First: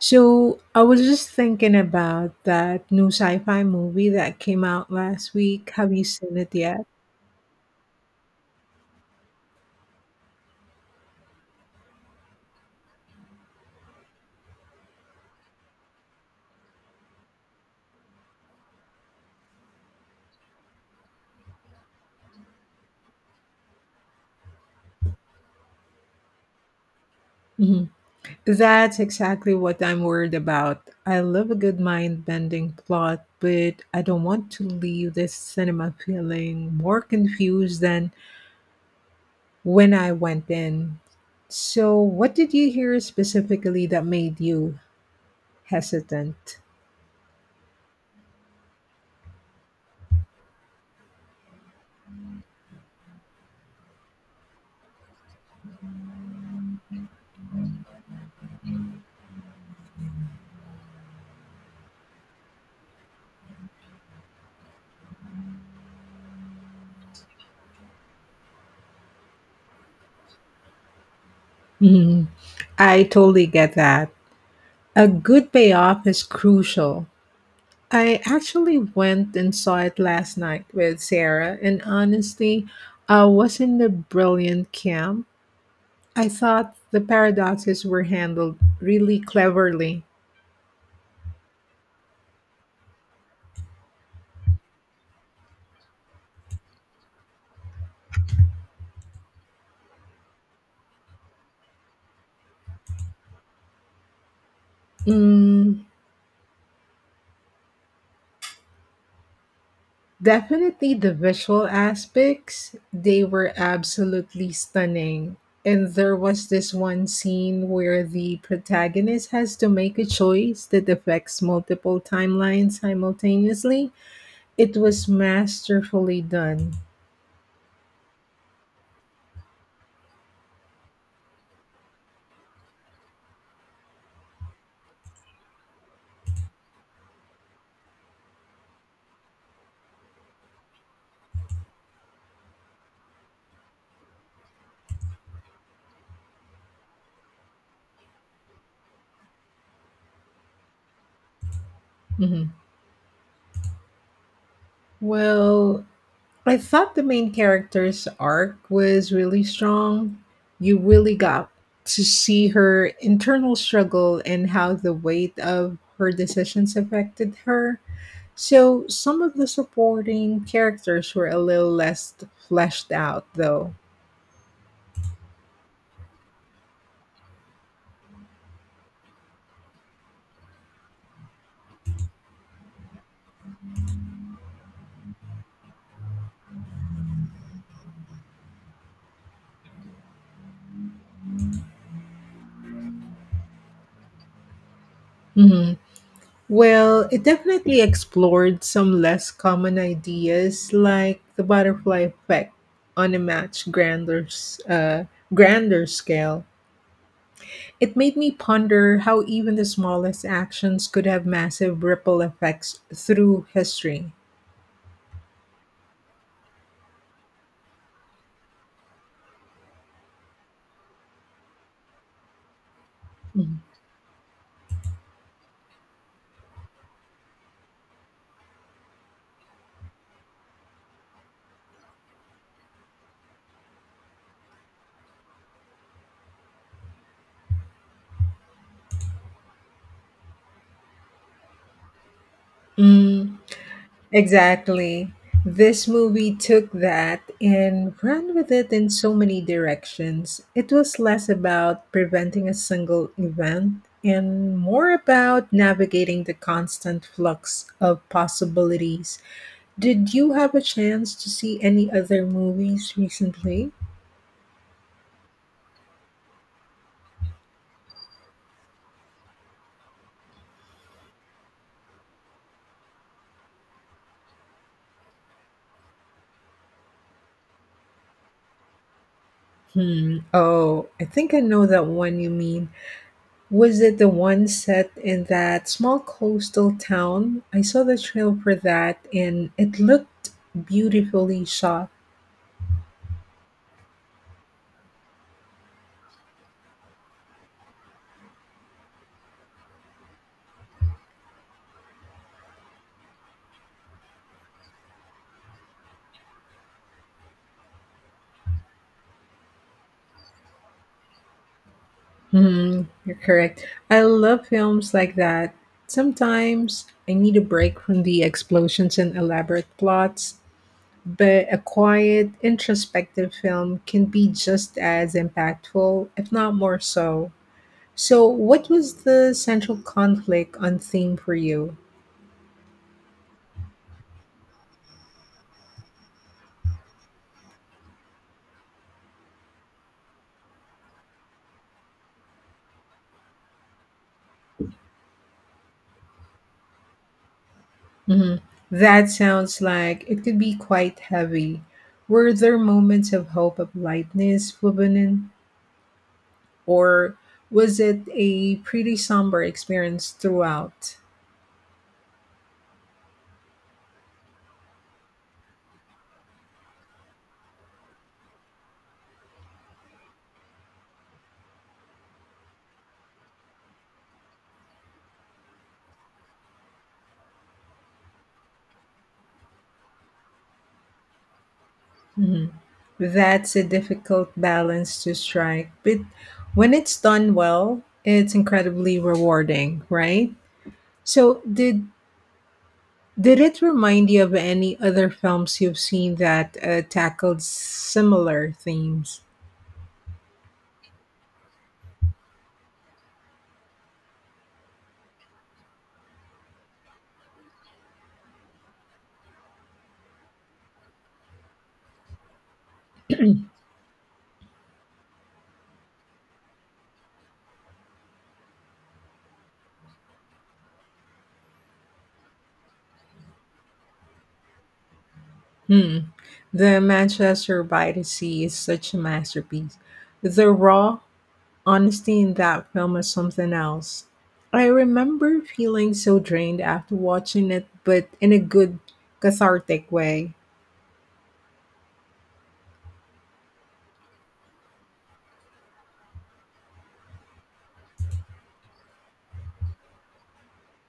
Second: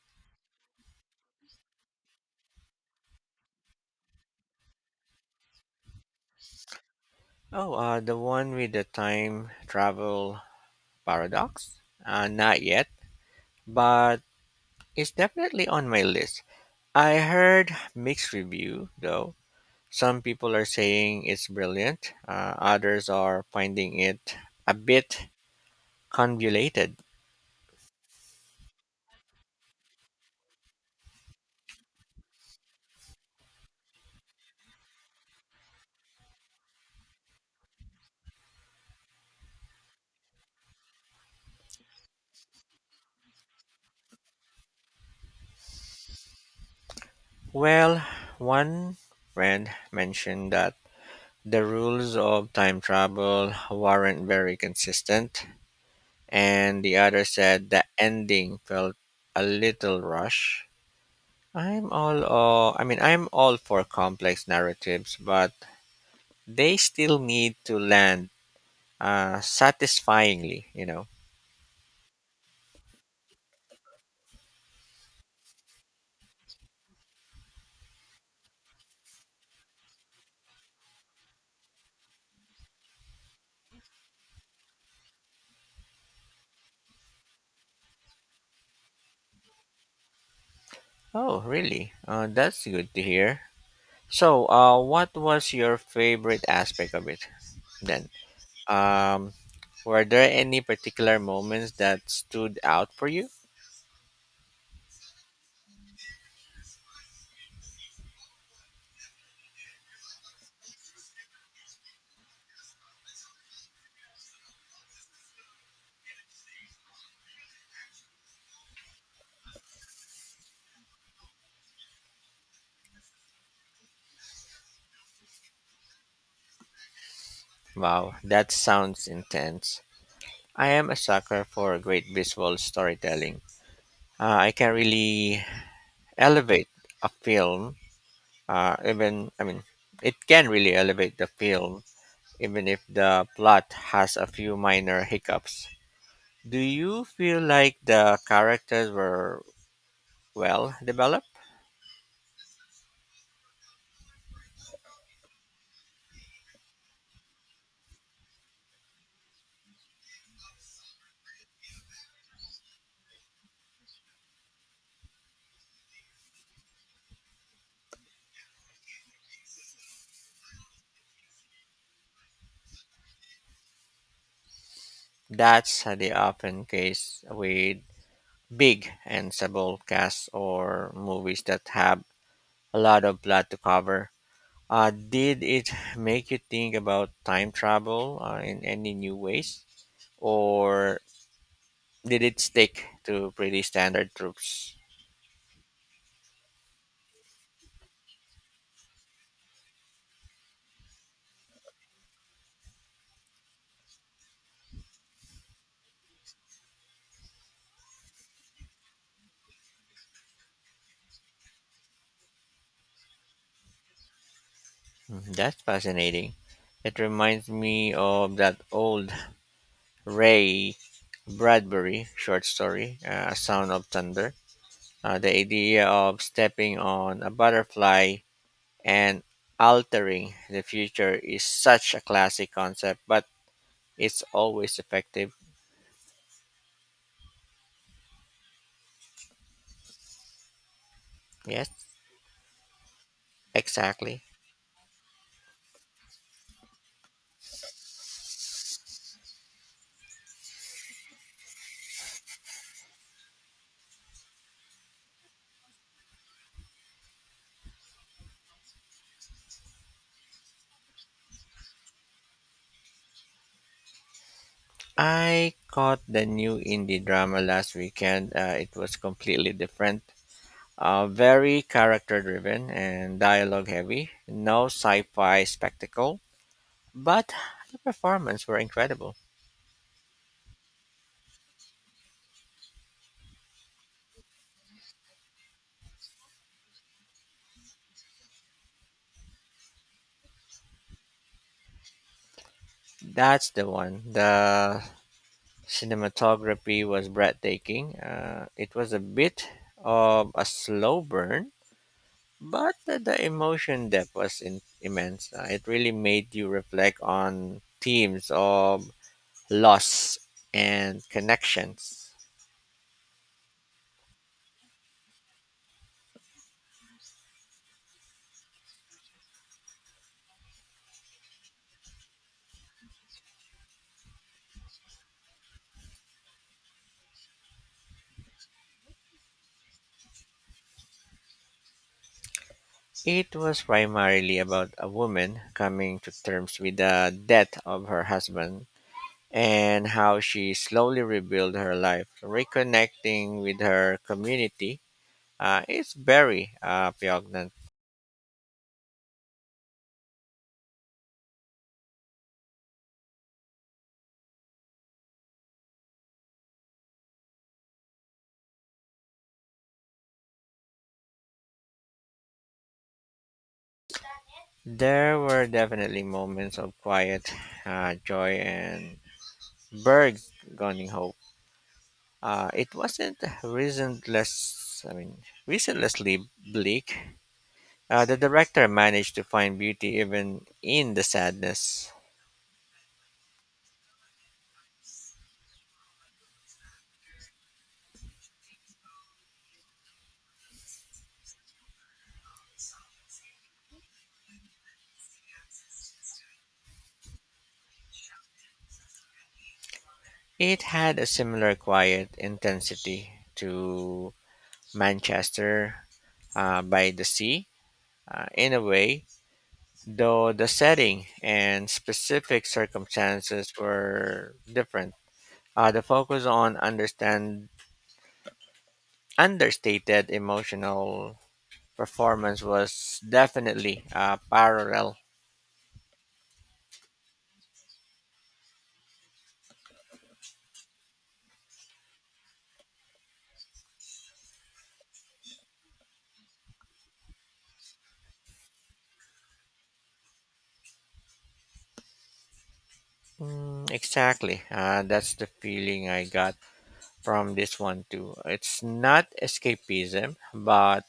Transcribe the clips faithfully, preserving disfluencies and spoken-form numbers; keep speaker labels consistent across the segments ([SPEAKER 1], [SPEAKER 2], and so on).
[SPEAKER 1] So I was just thinking about that new sci-fi movie that came out last week. Have you seen it yet?
[SPEAKER 2] Oh, uh, the one with the time travel paradox? Uh, not yet, but it's definitely on my list. I heard mixed review though. Some people are saying it's brilliant. Uh, others are finding it a bit convoluted.
[SPEAKER 1] Mhm. That's exactly what I'm worried about. I love a good mind-bending plot, but I don't want to leave the cinema feeling more confused than when I went in. So, what did you hear specifically that made you hesitant?
[SPEAKER 2] Well, one friend mentioned that the rules of time travel weren't very consistent, and the other said the ending felt a little rushed I'm all uh, I mean I'm all for complex narratives, but they still need to land uh, satisfyingly, you know.
[SPEAKER 1] Mhm. I totally get that. A good payoff is crucial. I actually went and saw it last night with Sarah, and honestly, I was in the brilliant camp. I thought the paradoxes were handled really cleverly.
[SPEAKER 2] Oh, really? Uh, that's good to hear. So, uh, what was your favorite aspect of it then? Um, were there any particular moments that stood out for you?
[SPEAKER 1] Mm, definitely the visual aspects, they were absolutely stunning. And there was this one scene where the protagonist has to make a choice that affects multiple timelines simultaneously. It was masterfully done.
[SPEAKER 2] Wow, that sounds intense. I am a sucker for great visual storytelling. Uh, I can really elevate a film Uh, even I mean, it can really elevate the film, even if the plot has a few minor hiccups. Do you feel like the characters were well developed?
[SPEAKER 1] Hmm. Well, I thought the main character's arc was really strong. You really got to see her internal struggle and how the weight of her decisions affected her. So, some of the supporting characters were a little less fleshed out, though.
[SPEAKER 2] That's the often case with big and ensemble casts or movies that have a lot of plot to cover. Uh, did it make you think about time travel uh, in any new ways, or did it stick to pretty standard tropes?
[SPEAKER 1] Well, it definitely explored some less common ideas like the butterfly effect on a much grander, s- uh, grander scale. It made me ponder how even the smallest actions could have massive ripple effects through history.
[SPEAKER 2] Mm, that's fascinating. It reminds me of that old Ray Bradbury short story, uh, A Sound of Thunder. Uh, the idea of stepping on a butterfly and altering the future is such a classic concept, but it's always effective. Yes,
[SPEAKER 1] Mm.
[SPEAKER 2] exactly.
[SPEAKER 1] Exactly. This movie took that and ran with it in so many directions. It was less about preventing a single event and more about navigating the constant flux of possibilities. Did you have a chance to see any other movies recently?
[SPEAKER 2] I caught the new indie drama last weekend. Uh, it was completely different. Uh, very character driven and dialogue heavy. No sci fi spectacle, but the performance were incredible.
[SPEAKER 1] Hmm. Oh, I think I know that one you mean. Was it the one set in that small coastal town? I saw the trailer for that and it looked beautifully shot.
[SPEAKER 2] That's the one. The cinematography was breathtaking. Uh, it was a bit of a slow burn, but the, the emotion depth was in, immense. Uh, it really made you reflect on themes of loss and connections.
[SPEAKER 1] Hmm, you're correct. I love films like that. Sometimes I need a break from the explosions and elaborate plots, but a quiet, introspective film can be just as impactful, if not more so. So, what was the central conflict on theme for you?
[SPEAKER 2] It was primarily about a woman coming to terms with the death of her husband and how she slowly rebuilt her life, reconnecting with her community. Uh, it's very uh, poignant.
[SPEAKER 1] Mhm. That sounds like it could be quite heavy. Were there moments of hope of lightness, Flubanin, or was it a pretty somber experience throughout?
[SPEAKER 2] There were definitely moments of quiet uh, joy and burgeoning hope. Uh, it wasn't reasonless. I mean, reasonlessly bleak. Uh, the director managed to find beauty even in the sadness.
[SPEAKER 1] Mhm. That's a difficult balance to strike, but when it's done well, it's incredibly rewarding, right? So, did did it remind you of any other films you've seen that uh, tackled similar themes?
[SPEAKER 2] It had a similar quiet intensity to Manchester uh, by the Sea uh, in a way, though the setting and specific circumstances were different. Uh, the focus on understand understated emotional performance was definitely uh, parallel.
[SPEAKER 1] Hmm. The Manchester by the Sea is such a masterpiece. The raw honesty in that film is something else. I remember feeling so drained after watching it, but in a good, cathartic way.
[SPEAKER 2] Mm, exactly. Uh, that's the feeling I got from this one too. It's not escapism, but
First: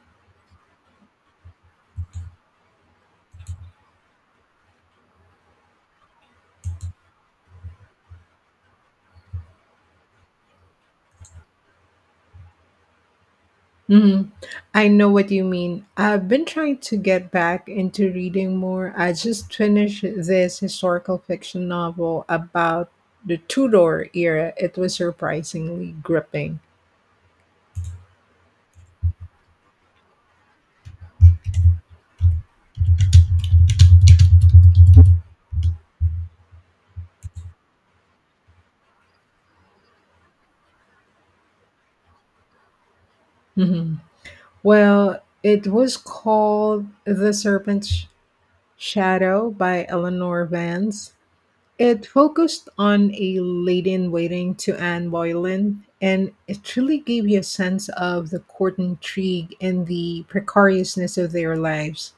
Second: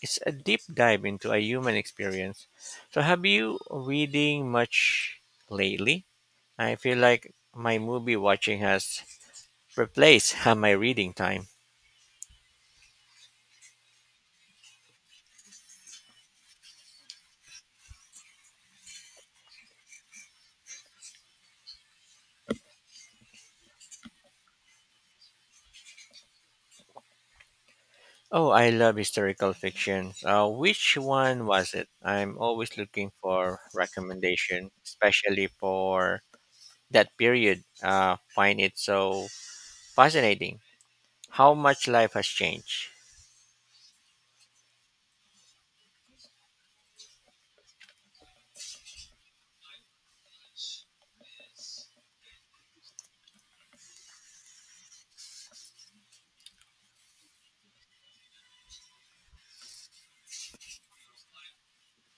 [SPEAKER 2] it's a deep dive into a human experience. So, have you reading much lately? I feel like my movie watching has replaced my reading time.
[SPEAKER 1] Hmm. I know what you mean. I've been trying to get back into reading more. I just finished this historical fiction novel about the Tudor era. It was surprisingly gripping.
[SPEAKER 2] Oh, I love historical fiction. Uh, which one was it? I'm always looking for recommendation, especially for that period. Uh, find it so fascinating. How much life has changed.
[SPEAKER 1] Hmm. Well, it was called The Serpent's Shadow by Eleanor Vance. It focused on a lady in waiting to Anne Boleyn, and it really gave you a sense of the court intrigue and the precariousness of their lives.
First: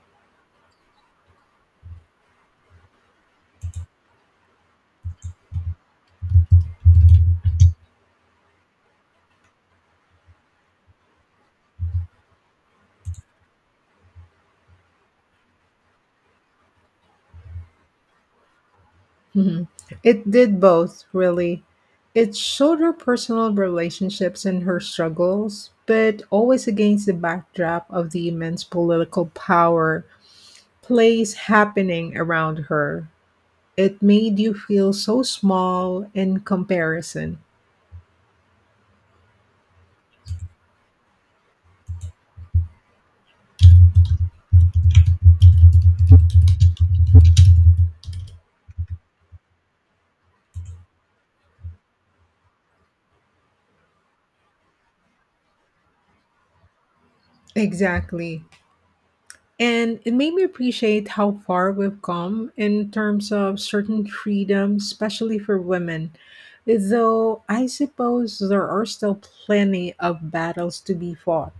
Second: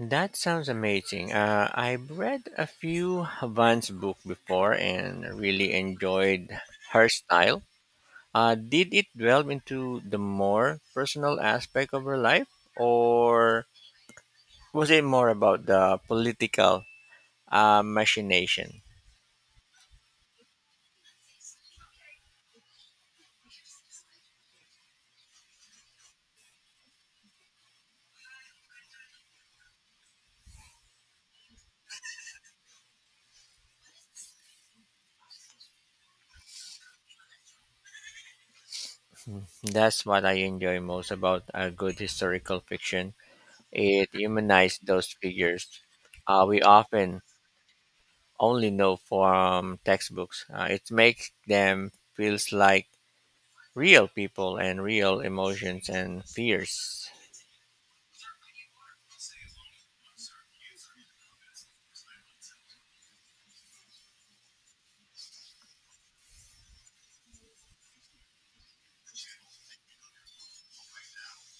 [SPEAKER 2] That sounds amazing. Uh, I've read a few Vance book before and really enjoyed her style. Uh, did it delve into the more personal aspect of her life, or was it more about the political uh, machination?
[SPEAKER 1] Mhm. It did both, really. It showed her personal relationships and her struggles, but always against the backdrop of the immense political power. Place happening around her. It made you feel so small in comparison.
[SPEAKER 2] Hmm, that's what I enjoy most about a good historical fiction. It humanizes those figures uh, we often only know from textbooks. Uh, it makes them feels like real people and real emotions and fears.
[SPEAKER 1] Exactly. And it made me appreciate how far we've come in terms of certain freedoms, especially for women. Though I suppose there are still plenty of battles to be fought.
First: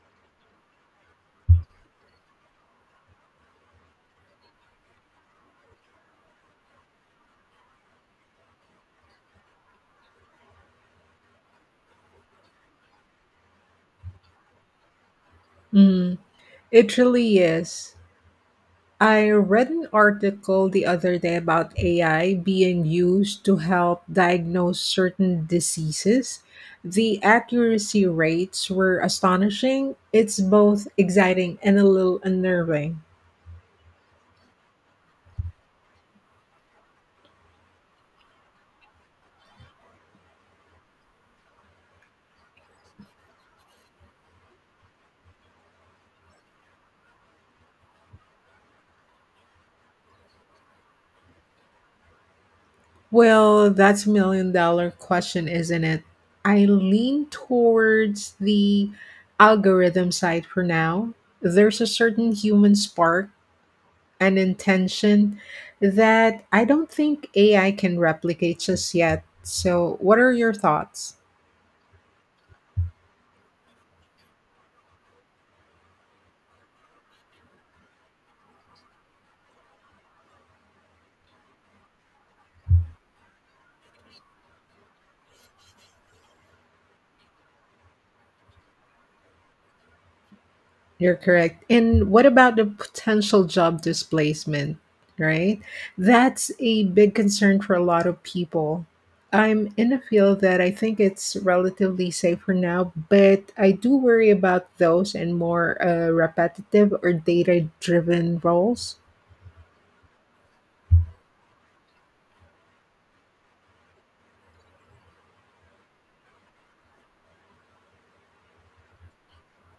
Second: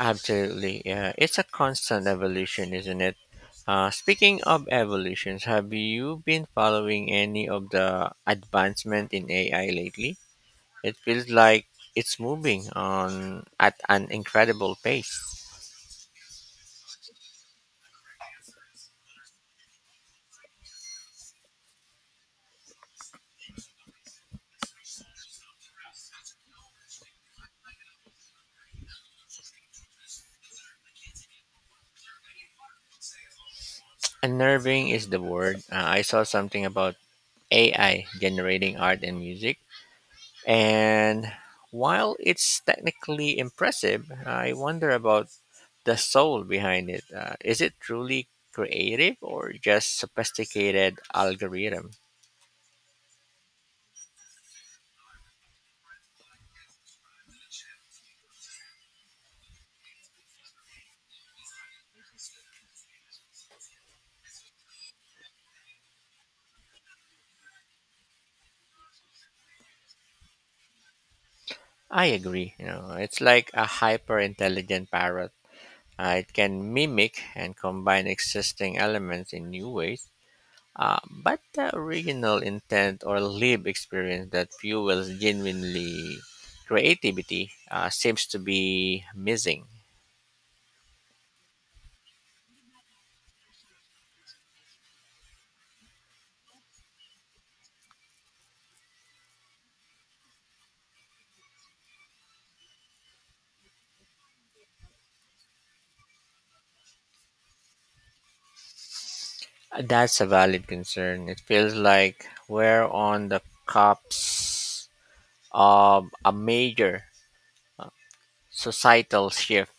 [SPEAKER 2] Absolutely. Yeah. It's a constant evolution, isn't it? Uh, speaking of evolutions, have you been following any of the advancement in A I lately? It feels like it's moving on at an incredible pace.
[SPEAKER 1] Mm, it really is. I read an article the other day about A I being used to help diagnose certain diseases. The accuracy rates were astonishing. It's both exciting and a little unnerving.
[SPEAKER 2] Unnerving is the word. Uh, I saw something about A I generating art and music, and while it's technically impressive, I wonder about the soul behind it. Uh, is it truly creative or just sophisticated algorithm?
[SPEAKER 1] Well, that's a million dollar question, isn't it? I lean towards the algorithm side for now. There's a certain human spark and intention that I don't think A I can replicate just yet. So, what are your thoughts?
[SPEAKER 2] I agree. You know, it's like a hyper intelligent parrot. Uh, it can mimic and combine existing elements in new ways. Uh, but the original intent or live experience that fuels genuinely creativity uh, seems to be missing.
[SPEAKER 1] You're correct. And what about the potential job displacement, right? That's a big concern for a lot of people. I'm in a field that I think it's relatively safe for now, but I do worry about those and more uh, repetitive or data driven roles.
[SPEAKER 2] That's a valid concern. It feels like we're on the cops of a major uh, societal shift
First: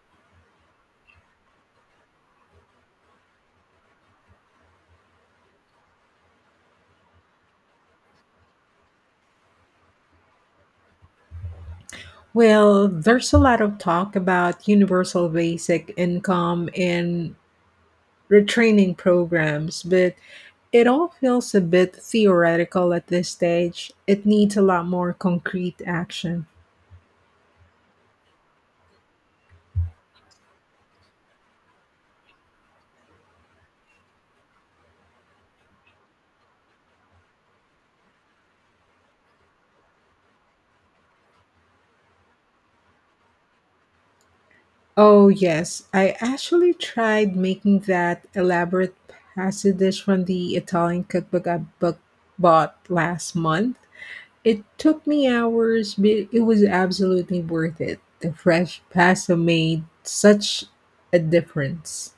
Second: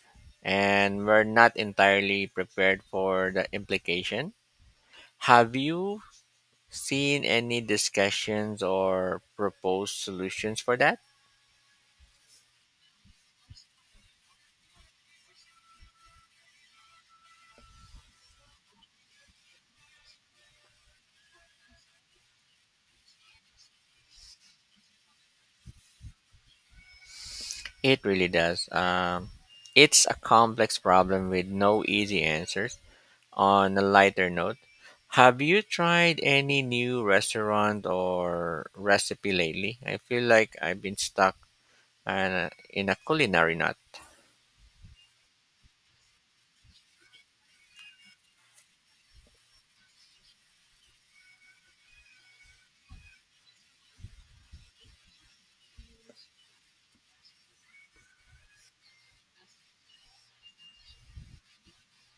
[SPEAKER 2] and we're not entirely prepared for the implication. Have you seen any discussions or proposed solutions for that?
[SPEAKER 1] Well, there's a lot of talk about universal basic income and retraining programs, but it all feels a bit theoretical at this stage. It needs a lot more concrete action.
[SPEAKER 2] It really does. Um, it's a complex problem with no easy answers. On a lighter note, have you tried any new restaurant or recipe lately? I feel like I've been stuck uh, in a culinary nut.
[SPEAKER 1] Oh, yes, I actually tried making that elaborate pasta dish from the Italian cookbook I book- bought last month. It took me hours, but it was absolutely worth it. The fresh pasta made such a difference.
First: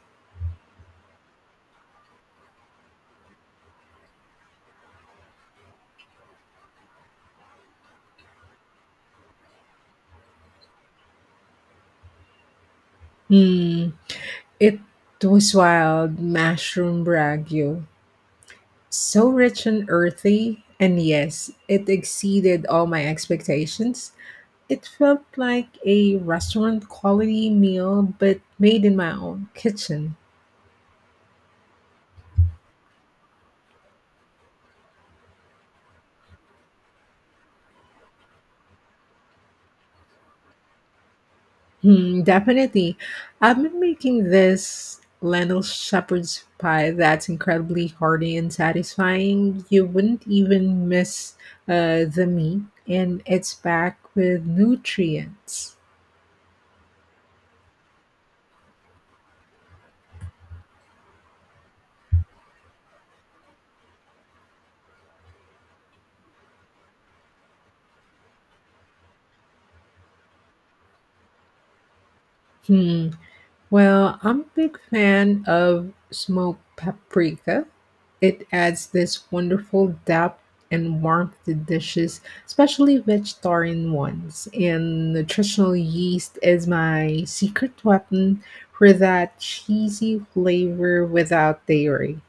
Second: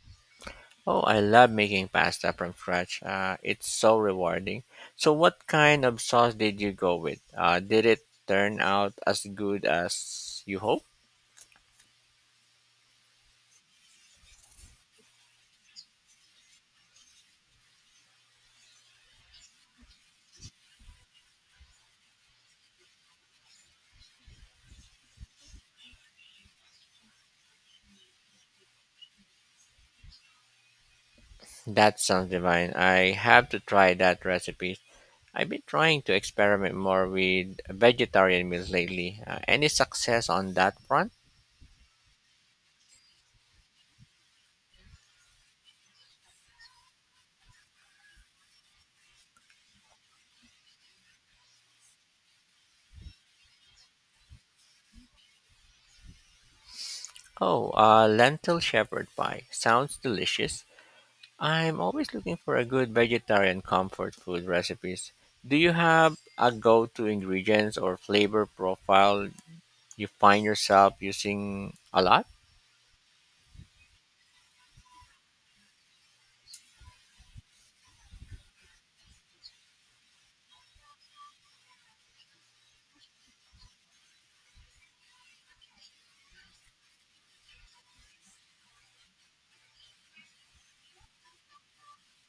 [SPEAKER 2] Oh, I love making pasta from scratch. Uh, it's so rewarding. So, what kind of sauce did you go with? Uh, did it turn out as good as you hoped?
[SPEAKER 1] Hmm. It was wild mushroom ragu. So rich and earthy, and yes, it exceeded all my expectations. It felt like a restaurant quality meal, but made in my own kitchen.
[SPEAKER 2] That sounds divine. I have to try that recipe. I've been trying to experiment more with vegetarian meals lately. Uh, any success on that front?
[SPEAKER 1] Hmm, definitely. I've been making this lentil shepherd's pie that's incredibly hearty and satisfying. You wouldn't even miss uh, the meat, and it's packed with nutrients.
[SPEAKER 2] Oh, uh, lentil shepherd pie. Sounds delicious. I'm always looking for a good vegetarian comfort food recipes. Do you have a go-to ingredients or flavor profile you find yourself using a lot?
[SPEAKER 1] Hmm. Well, I'm a big fan of smoked paprika. It adds this wonderful depth and warmth to dishes, especially vegetarian ones. And nutritional yeast is my secret weapon for that cheesy flavor without dairy.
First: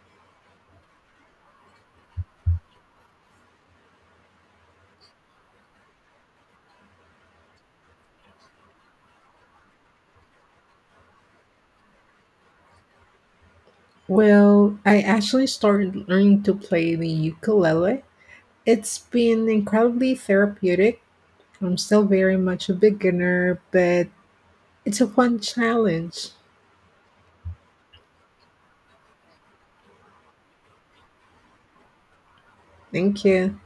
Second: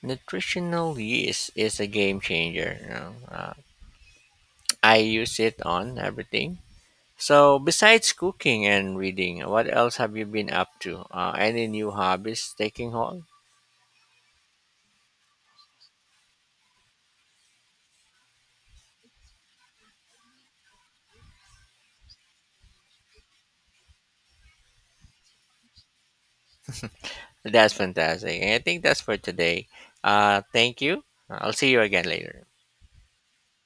[SPEAKER 2] Nutritional yeast is a game changer. You know? uh, I use it on everything. So besides cooking and reading, what else have you been up to? Uh, any new hobbies taking hold?
[SPEAKER 1] Well, I actually started learning to play the ukulele. It's been incredibly therapeutic. I'm still very much a beginner, but It's a fun challenge.
[SPEAKER 2] That's fantastic. And I think that's for today. Uh, thank you. I'll see you again later.
[SPEAKER 1] Thank you.